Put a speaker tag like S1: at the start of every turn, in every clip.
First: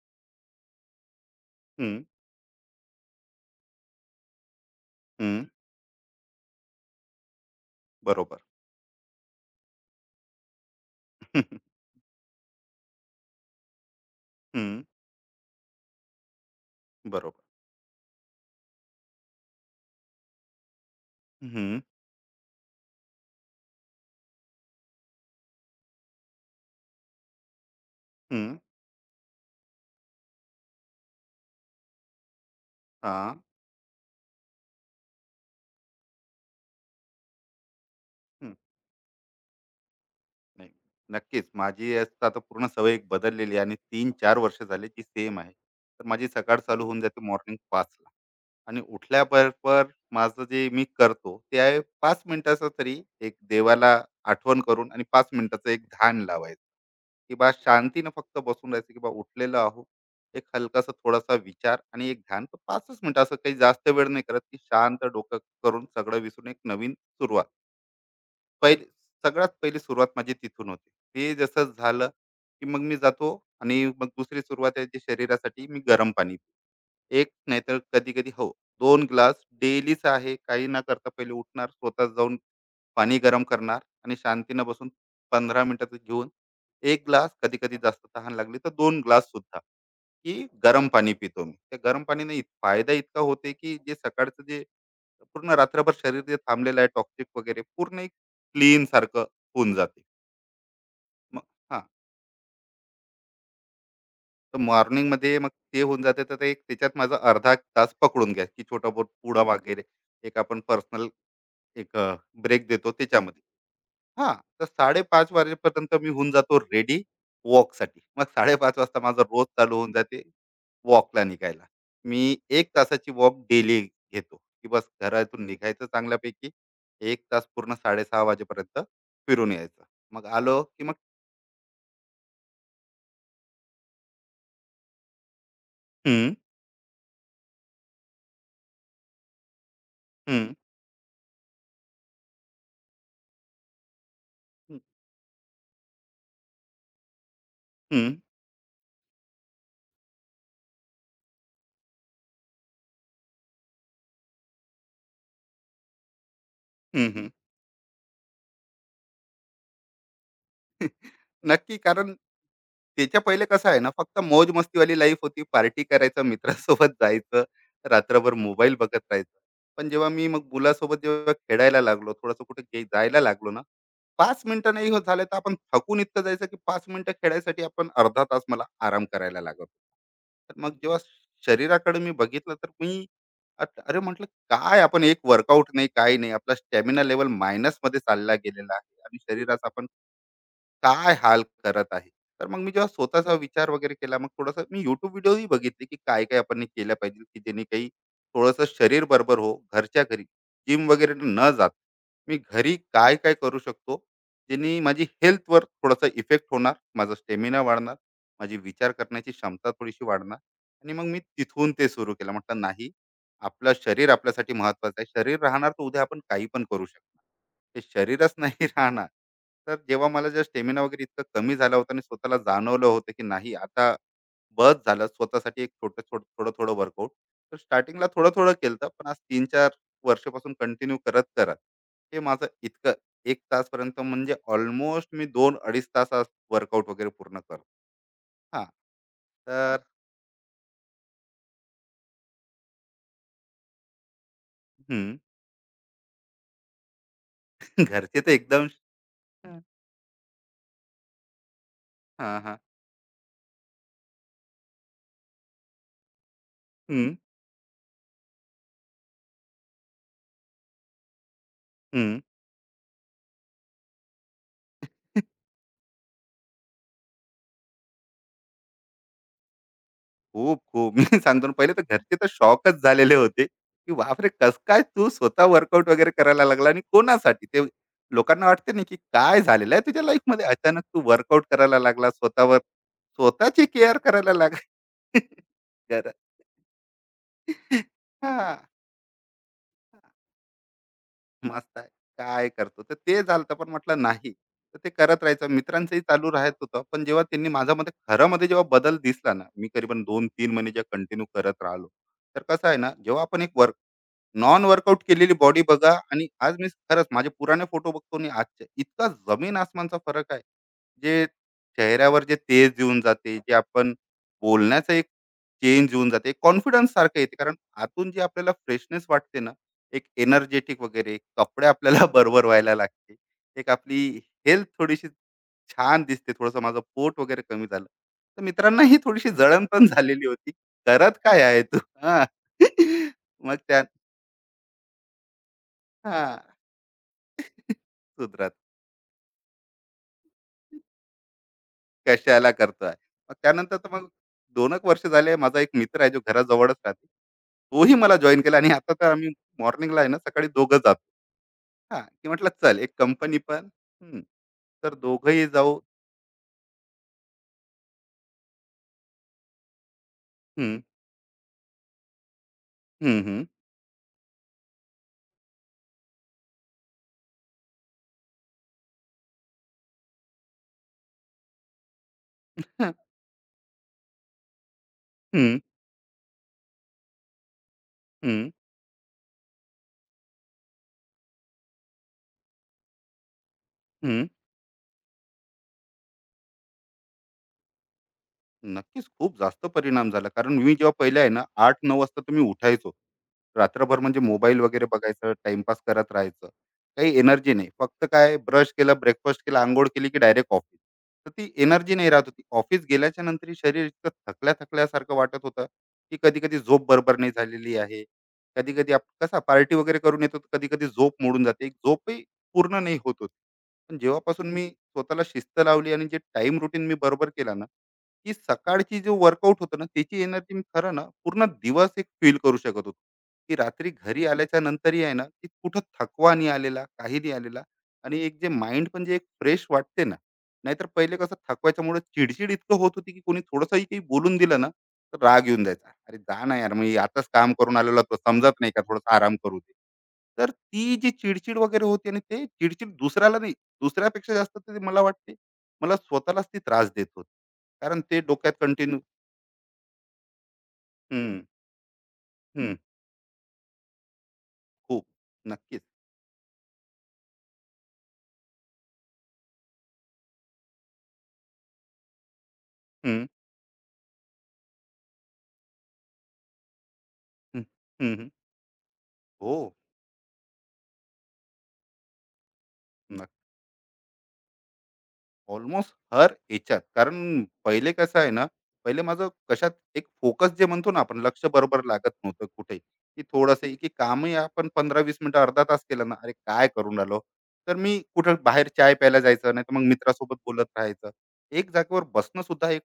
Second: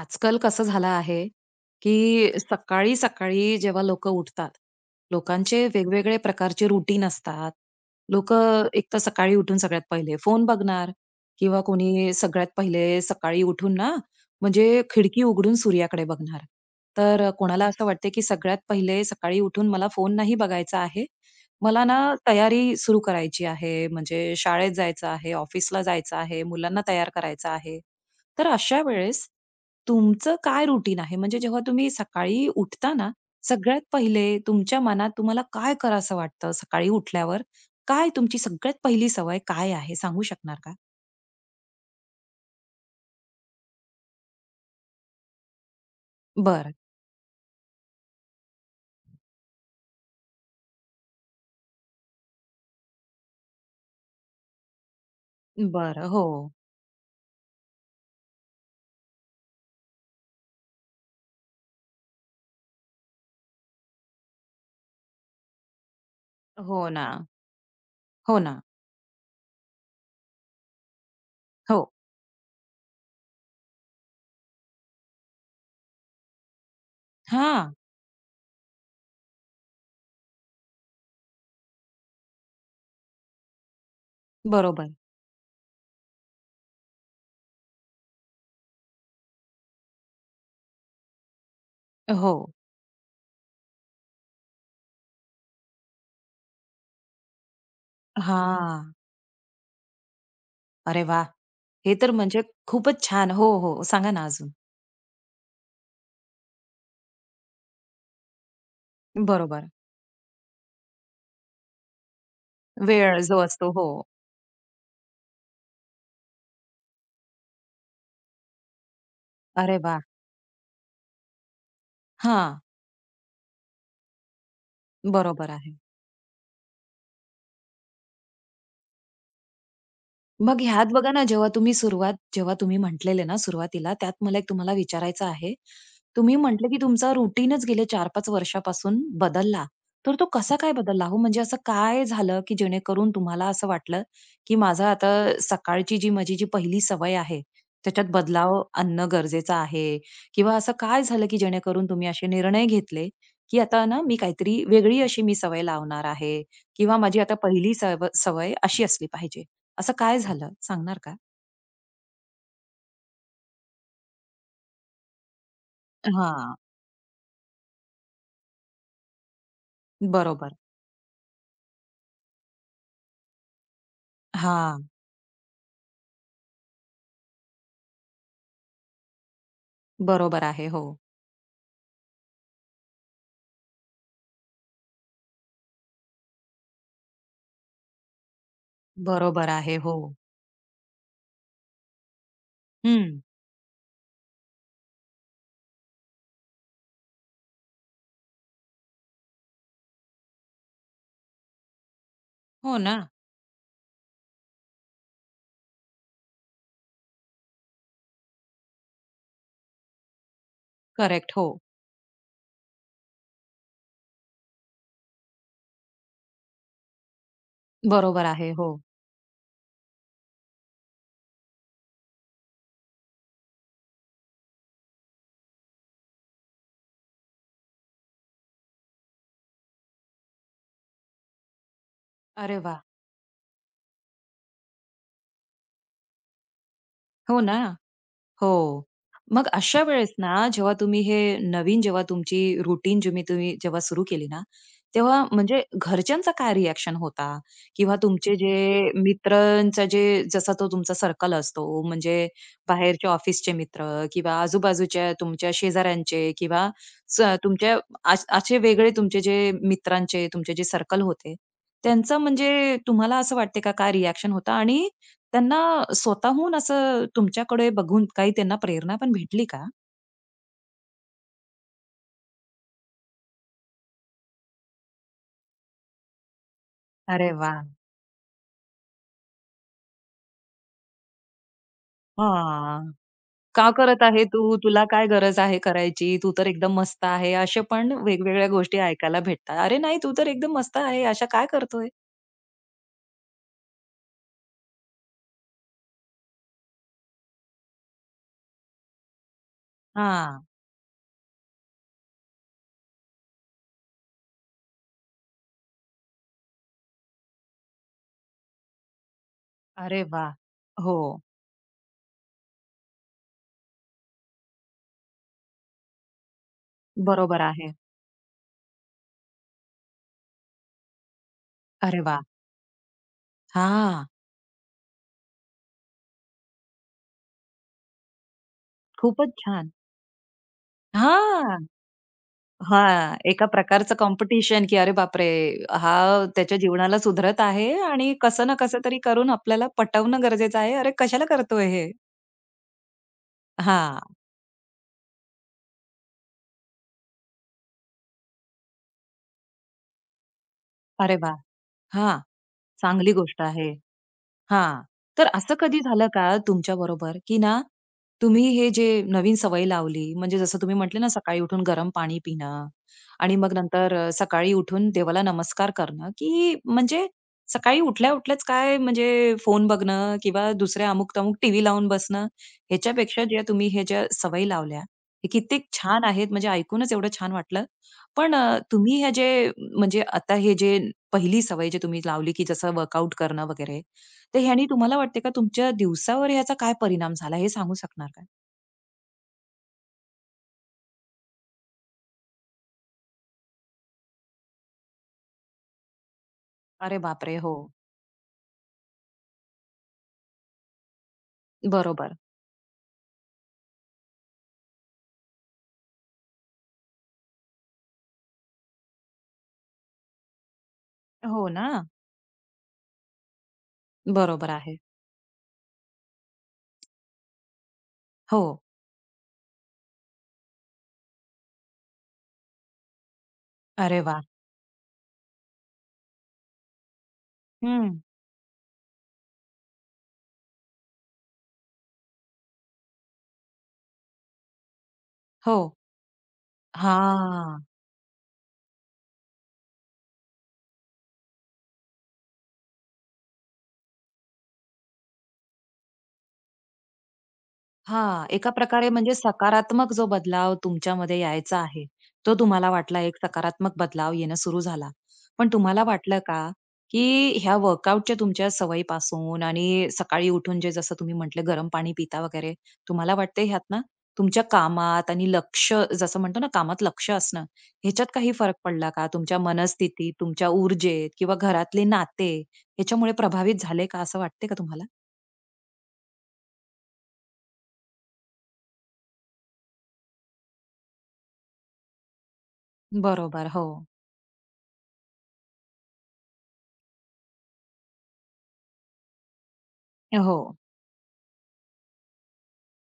S1: आजकाल कसं झालं आहे,
S2: हं,
S1: की सकाळी-सकाळी जेव्हा लोकं उठतात,
S2: हं,
S1: लोकांचे वेगवेगळे प्रकारचे रूटीन असतात.
S2: बरोबर.
S1: लोकं एक तर सकाळी उठून सगळ्यात पहिले फोन बघणार किंवा कोणी सगळ्यात पहिले सकाळी उठून ना,
S2: हं,
S1: म्हणजे खिडकी उघडून सूर्याकडे बघणार. तर
S2: बरोबर.
S1: कोणाला असं वाटते, की सगळ्यात पहिले सकाळी उठून मला फोन नाही बघायचा आहे.
S2: हं,
S1: मला ना तयारी सुरू करायची आहे, म्हणजे शाळेत जायचं आहे, ऑफिसला जायचं आहे, मुलांना तयार करायचं आहे.
S2: हं,
S1: तर अशा वेळेस तुमचं काय रुटीन आहे? म्हणजे जेव्हा तुम्ही सकाळी उठता ना,
S2: हां,
S1: सगळ्यात पहिले तुमच्या मनात तुम्हाला काय करावसं वाटतं सकाळी उठल्यावर? काय तुमची
S2: हं,
S1: सगळ्यात पहिली सवय काय आहे सांगू शकणार
S2: नाही.
S1: का?
S2: नक्कीच. माझी आता तर पूर्ण सवय एक बदललेली आहे आणि 3-4 वर्ष झाली ती सेम आहे. तर माझी सकाळ
S1: बरं,
S2: चालू होऊन जाते मॉर्निंग 5:00 ला आणि उठल्याबरोबर माझं जे मी करतो ते आहे 5 मिनिटाचं तरी एक देवाला आठवण करून आणि 5 मिनिटाचं एक
S1: बरं.
S2: ध्यान
S1: हो.
S2: लावायचं. की बा शांतीनं फक्त बसून राहायचं, की बा उठलेलं आहो. एक हलकासा थोडासा विचार आणि एक ध्यान, तर पाचच मिनिटं, असं काही जास्त वेळ नाही करत. की शांत डोकं करून सगळं विसरून एक
S1: हो
S2: नवीन
S1: ना.
S2: सुरुवात.
S1: हो ना.
S2: पहिली सगळ्यात पहिली सुरुवात माझी तिथून होती. ते जसं
S1: हो.
S2: झालं, की मग मी जातो आणि मग दुसरी सुरुवात आहे जी शरीरासाठी मी गरम पाणी एक,
S1: हां.
S2: नाहीतर कधी-कधी हो, दोन ग्लास डेलीच आहे. काही न करता पहिले उठणार, स्वतः जाऊन पाणी गरम करणार आणि शांतीनं बसून
S1: बरोबर.
S2: 15 मिनिटाचं घेऊन एक ग्लास, कधी-कधी जास्त तहान लागली तर दोन ग्लास सुद्धा, की गरम पाणी पितो मी. त्या गरम
S1: हो.
S2: पाणीने फायदा इतका होते, की जे सकाळचं जे पूर्ण रात्रभर शरीर जे थांबलेलं आहे, टॉक्सिक वगैरे पूर्ण एक क्लीन
S1: हां.
S2: सारखं होऊन जाते.
S1: अरे वाह!
S2: मग हां.
S1: हे तर म्हणजे खूपच छान. हो, हो. सांगा ना अजून?
S2: तर मॉर्निंगमध्ये मग ते होऊन जाते, तर ते एक त्याच्यात माझा अर्धा एक तास पकडून घ्या, की छोटा बहुत पुडा
S1: बरोबर.
S2: वगैरे एक आपण पर्सनल एक ब्रेक देतो
S1: वेळ जो
S2: त्याच्यामध्ये.
S1: असतो. हो.
S2: हां तर साडेपाच वाजेपर्यंत मी होऊन जातो रेडी वॉकसाठी. मग साडेपाच वाजता माझा रोज चालू
S1: अरे
S2: होऊन
S1: वाह!
S2: जाते वॉकला निघायला. मी
S1: हां.
S2: एक तासाची वॉक डेली घेतो, की बस घरातून
S1: बरोबर आहे.
S2: निघायचं चांगल्यापैकी एक तास पूर्ण साडेसहा वाजेपर्यंत फिरून यायचं. मग
S1: मग
S2: आलो की
S1: ह्यात
S2: मग
S1: बघा ना, जेव्हा तुम्ही म्हटलेले ना सुरुवातीला, त्यात मला एक तुम्हाला विचारायचं आहे.
S2: हम्म
S1: तुम्ही म्हटले की तुमचा रुटीनच गेले 4-5 वर्षापासून बदलला. तर तो
S2: हम्म
S1: कसा काय बदलला हो? म्हणजे असं काय झालं, की जेणेकरून तुम्हाला असं वाटलं, की
S2: हम्म
S1: माझं आता सकाळची जी माझी पहिली सवय आहे, त्याच्यात
S2: हम्म
S1: बदलाव आणणं गरजेचं आहे? किंवा असं काय झालं, की जेणेकरून तुम्ही असे निर्णय घेतले, की आता ना मी काहीतरी वेगळी अशी सवय लावणार आहे किंवा माझी
S2: हम्म
S1: आता पहिली सवय अशी असली पाहिजे? असं काय झालं सांगणार का?
S2: नक्की. कारण त्याच्या पहिले कसं आहे ना, फक्त मौज-मस्तीवाली लाईफ होती. पार्टी करायचं,
S1: हां.
S2: मित्रांसोबत जायचं, रात्रभर मोबाईल बघत राहायचं. पण जेव्हा मी मग
S1: बरोबर.
S2: मुलासोबत जेव्हा खेळायला लागलो, थोडंसं कुठे जायला लागलो ना, 5 मिनिटं
S1: हां,
S2: नाही होत झाले, तर आपण थकून इतकं जायचं, की 5 मिनिटं खेळायसाठी आपण अर्धा तास मला आराम करायला लागत होता.
S1: बरोबर
S2: तर
S1: आहे.
S2: मग
S1: हो.
S2: जेव्हा शरीराकडे मी बघितलं, तर मी अरे म्हटलं, "काय आपण एक वर्कआउट नाही, काही नाही. आपला स्टॅमिना लेव्हल मायनसमध्ये चालला गेलेला आहे आणि
S1: बरोबर
S2: शरीरास
S1: आहे.
S2: आपण
S1: हो.
S2: काय हाल करत आहे." तर मग मी जेव्हा
S1: हं.
S2: स्वतःचा विचार वगैरे केला, मग थोडासा मी युट्यूब व्हिडिओही बघितले, की काय काय आपण केल्या पाहिजे, की जेणे काही थोडंसं शरीर बरोबर हो. घरच्या घरी जिम वगैरे न जात मी घरी
S1: हो ना.
S2: काय काय करू शकतो ज्यांनी माझी हेल्थवर थोडासा इफेक्ट होणार, माझा स्टेमिना वाढणार, माझी विचार करण्याची क्षमता थोडीशी वाढणार. आणि मग मी
S1: करेक्ट. हो.
S2: तिथून ते सुरू केलं. म्हटलं, नाही, आपलं शरीर आपल्यासाठी महत्वाचं आहे. शरीर राहणार तर उद्या आपण काही पण करू शकतो. ते
S1: बरोबर
S2: शरीरच
S1: आहे.
S2: नाही
S1: हो.
S2: राहणार. तर जेव्हा मला जर स्टॅमिना वगैरे इतकं कमी झाला होता आणि स्वतःला जाणवलं होतं, की नाही आता बस झालं. स्वतःसाठी एक छोटं छोटं थोडं, थोडं-थोडं वर्कआउट. तर स्टार्टिंगला थोडं-थोडं केलं होतं, पण आज 3-4 वर्षापासून कंटिन्यू करत-करत हे माझं
S1: अरे वा,
S2: इतकं 1 तासपर्यंत, म्हणजे ऑलमोस्ट मी 2-2.5 तासात वर्कआउट वगैरे पूर्ण
S1: हो ना.
S2: करतो.
S1: हो.
S2: हां.
S1: मग
S2: तर
S1: अशा वेळेस ना, जेव्हा तुमची रुटीन तुम्ही तुम्ही जेव्हा सुरू केली ना,
S2: हं.
S1: तेव्हा म्हणजे घरच्यांचा काय रिएक्शन होता? किंवा
S2: घरचे तर
S1: तुमचे
S2: एकदम
S1: जे
S2: हं.
S1: मित्रांचा जे जसा तो तुमचा सर्कल असतो, म्हणजे
S2: हां, हां.
S1: बाहेरच्या ऑफिसचे मित्र किंवा आजूबाजूच्या तुमच्या शेजाऱ्यांचे किंवा
S2: हं,
S1: तुमच्या असे वेगळे तुमचे जे सर्कल होते, त्यांचं म्हणजे तुम्हाला असं वाटते का, काय रिएक्शन होतं? आणि त्यांना स्वतःहून असं तुमच्याकडे बघून काही त्यांना प्रेरणा पण भेटली का?
S2: खूप खूप. मी सांगतो ना, पहिले तर घरचे तर शॉकच झालेले होते, की बापरे, कस काय तू स्वतः वर्कआउट वगैरे करायला लागला आणि
S1: अरे
S2: कोणासाठी
S1: वाह!
S2: ते. लोकांना वाटते ना, की काय झालेलं आहे तुझ्या लाईफ मध्ये अचानक तू वर्कआउट करायला लागला, स्वतःवर
S1: हां.
S2: स्वतःची
S1: "का
S2: केअर
S1: करत आहे
S2: करायला
S1: तू? तुला काय
S2: लागला.
S1: गरज आहे करायची?
S2: तर
S1: तू तर एकदम मस्त आहे." अशा पण
S2: हा,
S1: वेगवेगळ्या गोष्टी ऐकायला भेटतात. "अरे नाही, तू तर एकदम मस्त आहे. अशा काय
S2: मस्त
S1: करतोय?"
S2: आहे. काय करतो? तर ते झालं होतं, पण म्हटलं नाही. तर ते करत राहायचं. मित्रांचंही चालू राहत होतं. पण जेव्हा त्यांनी माझ्यामध्ये खऱ्यामध्ये जेव्हा बदल दिसला ना, मी करीबन दोन
S1: हां.
S2: तीन महिने जेव्हा कंटिन्यू करत राहिलो. तर कसं आहे ना, जेव्हा आपण एक नॉन वर्कआउट केलेली बॉडी बघा, आणि आज मी खरंच माझे पुराने फोटो बघतो आणि आजचे, इतका जमीन आसमानचा
S1: अरे वाह!
S2: फरक आहे.
S1: हो.
S2: जे चेहऱ्यावर जे तेज येऊन जाते, जे आपण बोलण्याचा एक चेंज येऊन जाते, कॉन्फिडन्स सारखं येते.
S1: बरोबर
S2: कारण
S1: आहे.
S2: आतून जी आपल्याला फ्रेशनेस वाटते ना, एक एनर्जेटिक वगैरे कपडे
S1: अरे
S2: आपल्याला
S1: वाह!
S2: बरोबर व्हायला लागते. एक
S1: हां.
S2: आपली हेल्थ थोडीशी छान दिसते. थोडंसं माझं पोट वगैरे कमी झालं. तर मित्रांना ही थोडीशी
S1: खूपच
S2: जळण
S1: छान.
S2: पण झालेली होती. "करत काय
S1: हां.
S2: आहे तू?" हां.
S1: हां, एका
S2: मग त्या
S1: प्रकारचं कॉम्पिटिशन, की अरे बापरे! हा
S2: हां.
S1: त्याच्या जीवनाला सुधरत आहे आणि कसं ना
S2: सुधरत.
S1: कसं तरी करून आपल्याला पटवणं गरजेचं आहे. अरे, कशाला करतोय हे?
S2: कशाला करतोय? मग त्यानंतर तर
S1: हां.
S2: मग 2 एक वर्ष झाले. माझा एक मित्र आहे जो घराजवळच राहते. तोही मला जॉइन केला आणि आता तर आम्ही मॉर्निंगला आहे ना, सकाळी दोघं जातो.
S1: अरे वाह!
S2: हां,
S1: हां,
S2: की म्हटलं चल, एक
S1: चांगली
S2: कंपनी
S1: गोष्ट
S2: पण.
S1: आहे.
S2: हं.
S1: हां.
S2: तर
S1: तर
S2: दोघंही
S1: असं
S2: जाऊ.
S1: कधी झालं का तुमच्याबरोबर, की ना तुम्ही हे जे नवीन सवय लावली, म्हणजे जसं तुम्ही
S2: हं,
S1: म्हटले ना सकाळी उठून गरम पाणी पिणं
S2: हं,
S1: आणि
S2: हं,
S1: मग नंतर सकाळी उठून देवाला नमस्कार करणं, की म्हणजे सकाळी उठल्या-उठल्याच काय म्हणजे फोन बघणं किंवा दुसऱ्या अमुक-तमुक टीव्ही लावून बसणं,
S2: हं,
S1: ह्याच्यापेक्षा ज्या सवयी लावल्या, हे
S2: हं,
S1: कित्येक छान आहेत. म्हणजे ऐकूनच एवढं छान वाटलं. पण
S2: हं,
S1: तुम्ही हे जे म्हणजे आता हे जे पहिली सवय जी तुम्ही लावली, की जसं वर्कआउट करणं वगैरे,
S2: हं.
S1: तर ह्यानी तुम्हाला वाटते का तुमच्या दिवसावर ह्याचा काय परिणाम झाला हे सांगू शकणार का?
S2: नक्कीच खूप जास्त परिणाम झाला. कारण मी जेव्हा पहिले आहे ना 8-9 वाजता तर उठायचो. रात्रभर म्हणजे मोबाईल वगैरे बघायचं, टाईमपास करत राहायचं.
S1: अरे
S2: काही
S1: बापरे!
S2: एनर्जी
S1: हो.
S2: नाही. फक्त काय, ब्रश केला, ब्रेकफास्ट केला, अंघोळ केली, की डायरेक्ट ऑफिस. तर ती एनर्जी नाही
S1: बरोबर.
S2: राहत होती. ऑफिस गेल्याच्या नंतरही शरीर इतकं थकल्या-थकल्यासारखं वाटत होतं, की कधी-कधी झोप बरोबर नाही झालेली आहे. कधी-कधी आप कसा पार्टी वगैरे करून येतो, कधी-कधी झोप मोडून
S1: हो
S2: जाते.
S1: ना?
S2: एक झोपही पूर्ण नाही होत होती. पण
S1: बरोबर
S2: जेव्हापासून मी
S1: आहे.
S2: स्वतःला शिस्त लावली आणि जे टाईम रुटीन मी बरोबर केला ना, की
S1: हो.
S2: सकाळची जे वर्कआउट होतं ना, त्याची एनर्जी मी खरं ना पूर्ण दिवस एक फील करू शकत होतो. की रात्री
S1: अरे वाह!
S2: घरी आल्याच्या नंतरही आहे ना, की कुठं थकवा नाही आलेला, काही नाही आलेला.
S1: हं.
S2: आणि एक जे माइंड पण जे एक फ्रेश वाटते ना. नाहीतर पहिले कसं थकवायच्यामुळे चिडचिड इतकं होत होती, की कोणी थोडंसंही काही बोलून दिलं ना, तर राग
S1: हो.
S2: येऊन जायचा. अरे जा ना यार, मी आताच काम
S1: हां.
S2: करून आलेलो, तो समजत नाही का, थोडासा आराम करू दे. तर ती जी चिडचिड वगैरे होती, आणि ते चिडचिड दुसऱ्याला नाही, दुसऱ्यापेक्षा जास्त ते मला वाटते, मला स्वतःलाच ती त्रास देत होती, कारण ते
S1: हां, एका
S2: डोक्यात
S1: प्रकारे
S2: कंटिन्यू.
S1: म्हणजे सकारात्मक जो बदलाव तुमच्यामध्ये यायचा आहे, तो तुम्हाला वाटला एक सकारात्मक बदलाव येणं सुरू झाला.
S2: खूप.
S1: पण
S2: नक्कीच.
S1: तुम्हाला वाटलं का, की ह्या वर्कआउटच्या तुमच्या सवयीपासून आणि सकाळी उठून जे जसं तुम्ही म्हटले गरम पाणी पिता वगैरे, तुम्हाला
S2: हम्म,
S1: वाटतंय ह्यातनं तुमच्या कामात आणि लक्ष जसं म्हणतो ना कामात लक्ष असणं,
S2: हम्म,
S1: ह्याच्यात
S2: हम्म, हम्म.
S1: काही फरक पडला का? तुमच्या
S2: हो.
S1: मनस्थितीत, तुमच्या ऊर्जेत किंवा घरातले नाते ह्याच्यामुळे प्रभावित झाले का असं वाटते का तुम्हाला?
S2: ऑलमोस्ट हर याच्यात. कारण पहिले कसं आहे ना, पहिले माझं कशात एक फोकस, जे म्हणतो ना आपण लक्ष, बरोबर लागत नव्हतं कुठे. की
S1: बरोबर.
S2: थोडंसं
S1: हो.
S2: आहे, की कामही आपण 15-20 मिनिटं अर्धा तास केलं ना, अरे काय करून राहिलो. तर मी कुठं बाहेर चाय प्यायला जायचं, नाही तर मग मित्रासोबत
S1: हो.
S2: बोलत राहायचं. एक जागेवर बसणं सुद्धा एक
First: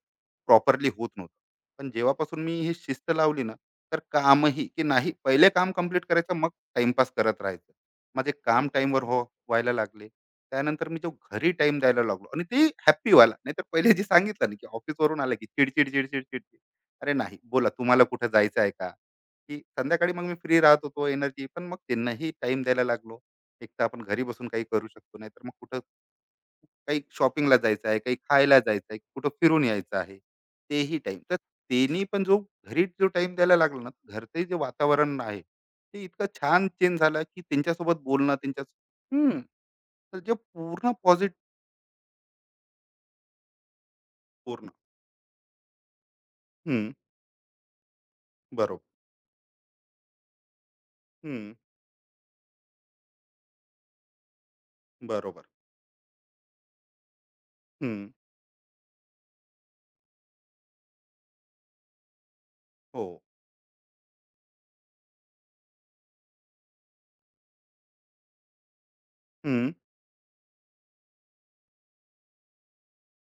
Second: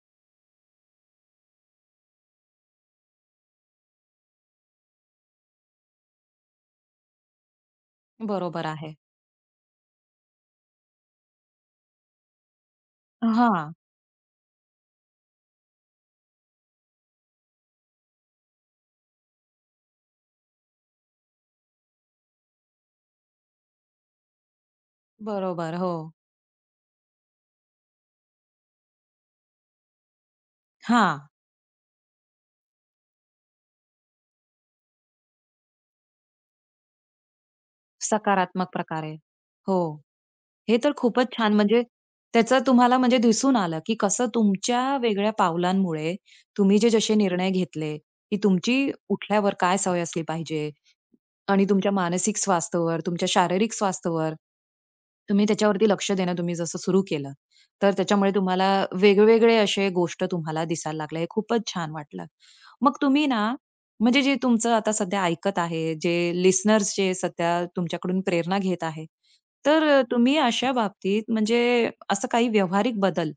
S2: प्रॉपरली होत नव्हतं. पण जेव्हापासून मी ही शिस्त लावली ना, तर कामही की नाही, पहिले काम कम्प्लीट करायचं, मग टाइमपास करत राहायचं. माझे
S1: बरोबर
S2: काम
S1: आहे.
S2: टाइमवर हो व्हायला लागले. त्यानंतर मी जो घरी टाइम द्यायला लागलो आणि ते हॅप्पी व्हायला. नाहीतर
S1: हां,
S2: पहिले जे सांगितलं ना, की ऑफिसवरून आलं की चिडचिड चिडचिड चिडचिड. अरे नाही, बोला तुम्हाला कुठं जायचं आहे का, की संध्याकाळी मग मी फ्री राहत होतो, एनर्जी पण. मग त्यांनाही टाइम द्यायला लागलो. एक तर आपण घरी बसून काही करू शकतो, नाहीतर मग
S1: बरोबर.
S2: कुठं
S1: हो.
S2: काही शॉपिंगला जायचं आहे, काही खायला जायचं आहे, कुठं फिरून यायचं आहे. तेही
S1: हां,
S2: टाइम तर त्यांनी पण जो घरी जो टाइम द्यायला लागला ना, घरचे जे वातावरण आहे ते इतकं छान चेंज झालं, की त्यांच्यासोबत बोलणं, त्यांच्या
S1: सकारात्मक प्रकारे.
S2: हम्म तर
S1: हो.
S2: जे
S1: हे
S2: पूर्ण
S1: तर खूपच
S2: पॉझिटिव्ह.
S1: छान म्हणजे त्याचं तुम्हाला म्हणजे दिसून आलं, की कसं
S2: पूर्ण.
S1: तुमच्या वेगळ्या पावलांमुळे तुम्ही जे
S2: हं.
S1: जसे निर्णय घेतले, की तुमची
S2: बरोबर.
S1: उठल्यावर काय सवय असली पाहिजे
S2: हं.
S1: आणि तुमच्या मानसिक स्वास्थ्यावर, तुमच्या शारीरिक स्वास्थ्यावर,
S2: बरोबर.
S1: तुम्ही त्याच्यावरती लक्ष देणं तुम्ही जसं सुरू केलं, तर
S2: हं.
S1: त्याच्यामुळे तुम्हाला वेगवेगळे असे गोष्ट तुम्हाला दिसायला लागल्या. हे खूपच छान वाटलं. मग
S2: हो.
S1: तुम्ही ना, म्हणजे जे तुमचं आता सध्या ऐकत आहे, जे लिसनर्स जे सध्या तुमच्याकडून प्रेरणा घेत आहे,
S2: हं.
S1: तर तुम्ही अशा बाबतीत म्हणजे असं काही व्यावहारिक बदल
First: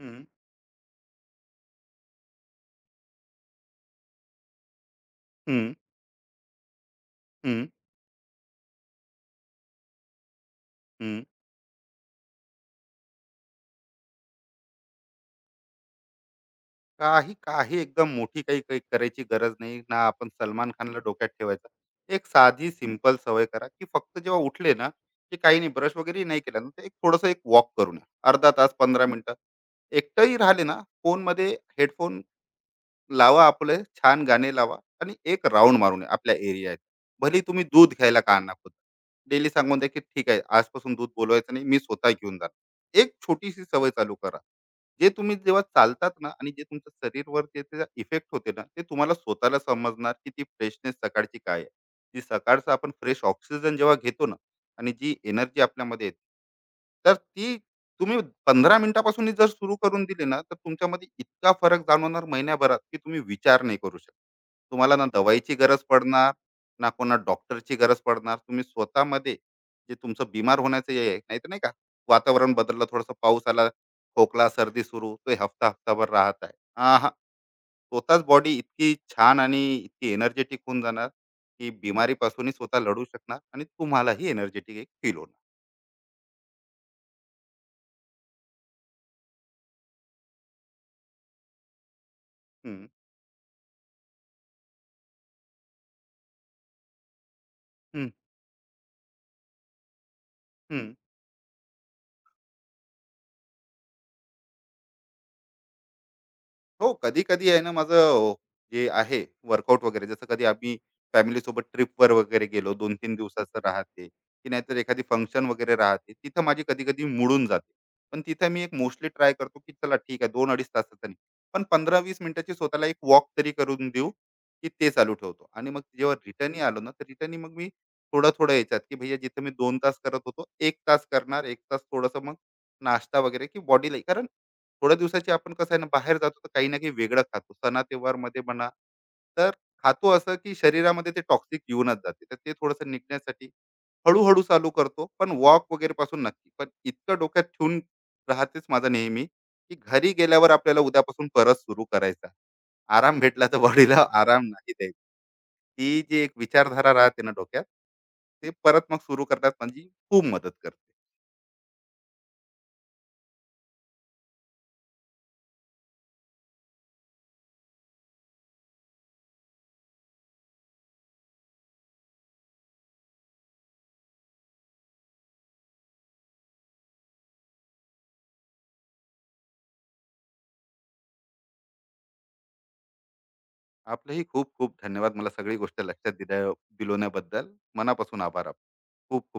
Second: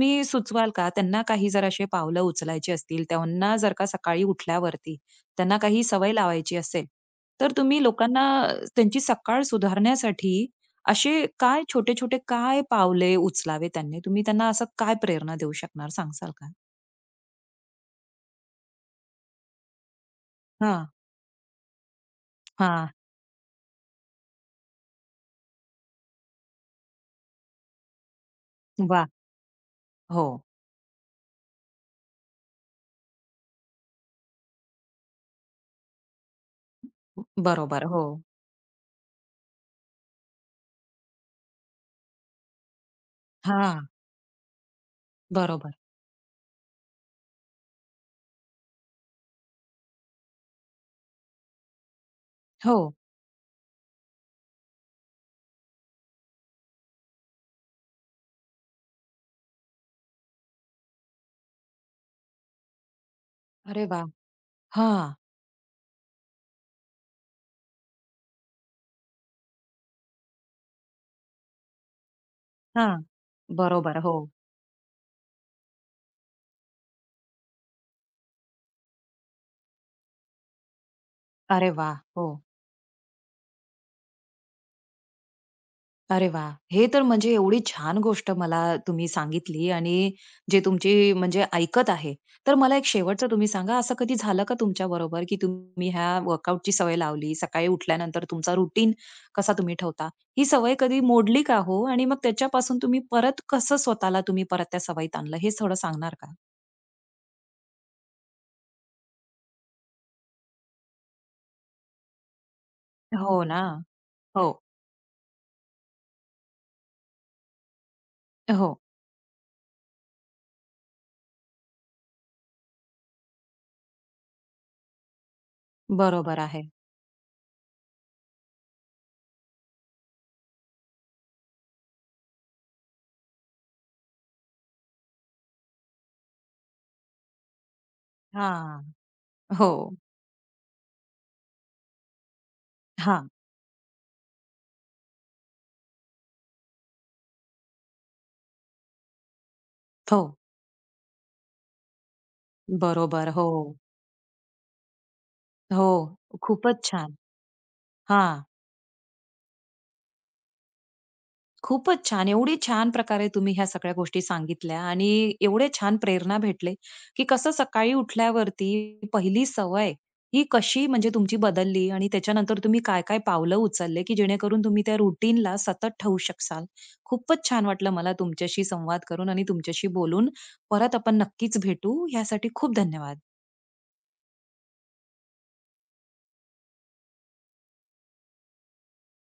S2: हं.
S1: सुचवाल का? त्यांना काही जर असे पावलं उचलायची असतील, त्यांना जर का सकाळी उठल्यावरती त्यांना
S2: हं.
S1: काही सवय लावायची असेल, तर
S2: हं.
S1: तुम्ही लोकांना त्यांची सकाळ सुधारण्यासाठी
S2: हं.
S1: असे काय छोटे-छोटे काय पावले उचलावे त्यांनी? तुम्ही त्यांना असं काय प्रेरणा देऊ शकणार सांगाल का?
S2: काही काही एकदम मोठी काही काही करायची गरज नाही ना. आपण सलमान
S1: हां,
S2: खानला डोक्यात ठेवायचं. एक साधी
S1: हां.
S2: सिंपल सवय करा, की फक्त जेव्हा उठले ना, की काही नाही, ब्रश वगैरे नाही केला ना, तर एक थोडंसं एक वॉक करून या. अर्धा तास, 15
S1: वाह!
S2: मिनिटं.
S1: हो.
S2: एकटंही राहिले ना, फोनमध्ये हेडफोन लावा आपले, छान गाणे लावा आणि एक राउंड मारून या आपल्या एरियात. भलेही तुम्ही
S1: बरोबर.
S2: दूध
S1: हो.
S2: घ्यायला का ना, डेली सांगून द्या की ठीक आहे, आजपासून दूध बोलवायचं नाही, मी स्वतः घेऊन जाणार. एक छोटीशी
S1: हां.
S2: सवय चालू करा. जे तुम्ही जेव्हा
S1: बरोबर.
S2: चालतात ना आणि जे तुमच्या शरीरवर जे त्याचा इफेक्ट होते ना, ते तुम्हाला स्वतःला समजणार, की ती फ्रेशनेस सकाळची काय आहे. जी सकाळचं
S1: हो.
S2: आपण फ्रेश ऑक्सिजन जेव्हा घेतो ना, आणि जी एनर्जी आपल्यामध्ये येते, तर ती तुम्ही 15 मिनिटापासून जर सुरू करून दिली ना, तर तुमच्यामध्ये इतका फरक जाणवणार महिन्याभरात, की तुम्ही विचार नाही
S1: अरे
S2: करू
S1: वाह!
S2: शकत. तुम्हाला ना
S1: हां.
S2: दवाईची गरज पडणार, ना कोणा डॉक्टरची गरज पडणार. तुम्ही स्वतःमध्ये जे तुमचं बिमार होण्याचं हे आहे, नाही तर नाही का, वातावरण बदललं,
S1: हां.
S2: थोडंसं पाऊस आला,
S1: बरोबर. हो.
S2: खोकला सर्दी सुरू, तो हे हफ्ता हफ्ताभर राहत आहे. हा हा. स्वतःच बॉडी इतकी छान आणि इतकी एनर्जेटिक होऊन जाणार, की
S1: अरे वाह! हो.
S2: बिमारीपासूनही स्वतः लढू शकणार आणि तुम्हालाही एनर्जेटिक एक फील होणार.
S1: अरे वा, हे तर म्हणजे एवढी छान गोष्ट मला तुम्ही सांगितली आणि जे तुमची म्हणजे ऐकत आहे. तर मला एक
S2: हम्म,
S1: शेवटचं तुम्ही सांगा, असं कधी झालं का तुमच्या बरोबर की तुम्ही ह्या वर्कआउटची सवय लावली, सकाळी
S2: हम्म,
S1: उठल्यानंतर तुमचा रुटीन कसा तुम्ही ठेवता? ही सवय
S2: हम्म.
S1: कधी मोडली का हो? आणि मग त्याच्यापासून तुम्ही परत कसं स्वतःला तुम्ही परत त्या सवयीत आणलं, हे थोडं सांगणार का?
S2: हो, कधी-कधी आहे ना माझं जे आहे वर्कआउट वगैरे, जसं कधी आम्ही फॅमिलीसोबत ट्रिपवर वगैरे गेलो, 2-3
S1: हो
S2: दिवसाचं
S1: ना.
S2: राहते,
S1: हो,
S2: की नाहीतर एखादी फंक्शन वगैरे राहते. तिथं माझी कधी-कधी मुडून जाते. पण तिथं मी एक
S1: हो.
S2: मोस्टली ट्राय करतो, की चला ठीक आहे, 2-2.5 तासाचं नाही, पण 15-20 मिनिटाची स्वतःला एक वॉक तरी करून देऊ, की ते चालू ठेवतो. आणि मग जेव्हा
S1: बरोबर
S2: रिटर्नी
S1: आहे.
S2: आलो ना, तर रिटर्नी मग मी थोडं-थोडं याच्यात, की भैया जिथं मी 2 तास करत होतो, 1 तास करणार, 1 तास थोडंसं मग नाश्ता वगैरे, की बॉडीला, कारण थोड्या दिवसाची आपण कसं आहे ना, बाहेर जातो तर काही ना काही वेगळं खातो, सणा त्योहारमध्ये म्हणा,
S1: हां.
S2: तर
S1: हो.
S2: खातो असं की शरीरामध्ये ते टॉक्सिक येऊनच जाते. तर ते थोडंसं
S1: हां.
S2: निघण्यासाठी हळूहळू चालू करतो, पण वॉक वगैरे पासून नक्की. पण इतकं डोक्यात ठेवून राहतेच माझा नेहमी, की घरी
S1: हो.
S2: गेल्यावर आपल्याला उद्यापासून परत सुरू करायचा. आराम
S1: बरोबर.
S2: भेटला,
S1: हो.
S2: तर बॉडीला आराम नाही द्यायचा.
S1: हो.
S2: ती जी एक
S1: खूपच
S2: विचारधारा
S1: छान.
S2: राहते ना डोक्यात,
S1: हां.
S2: ते परत मग सुरू करण्यात माझी खूप मदत करते.
S1: खूपच छान. एवढी छान प्रकारे तुम्ही ह्या सगळ्या गोष्टी सांगितल्या आणि एवढे छान प्रेरणा भेटले, की कसं सकाळी उठल्यावरती पहिली सवय ही कशी म्हणजे तुमची बदलली आणि त्याच्यानंतर तुम्ही काय-काय पावलं उचलले, की जेणेकरून तुम्ही त्या रूटीनला सतत ठेवू शकाल. खूपच छान वाटलं मला तुमच्याशी संवाद करून आणि तुमच्याशी बोलून. परत आपण नक्कीच भेटू. यासाठी खूप धन्यवाद.
S2: आपलंही खूप खूप धन्यवाद, मला सगळी गोष्ट लक्षात दिल्या दिलवण्याबद्दल. मनापासून आभार. खूप खूप.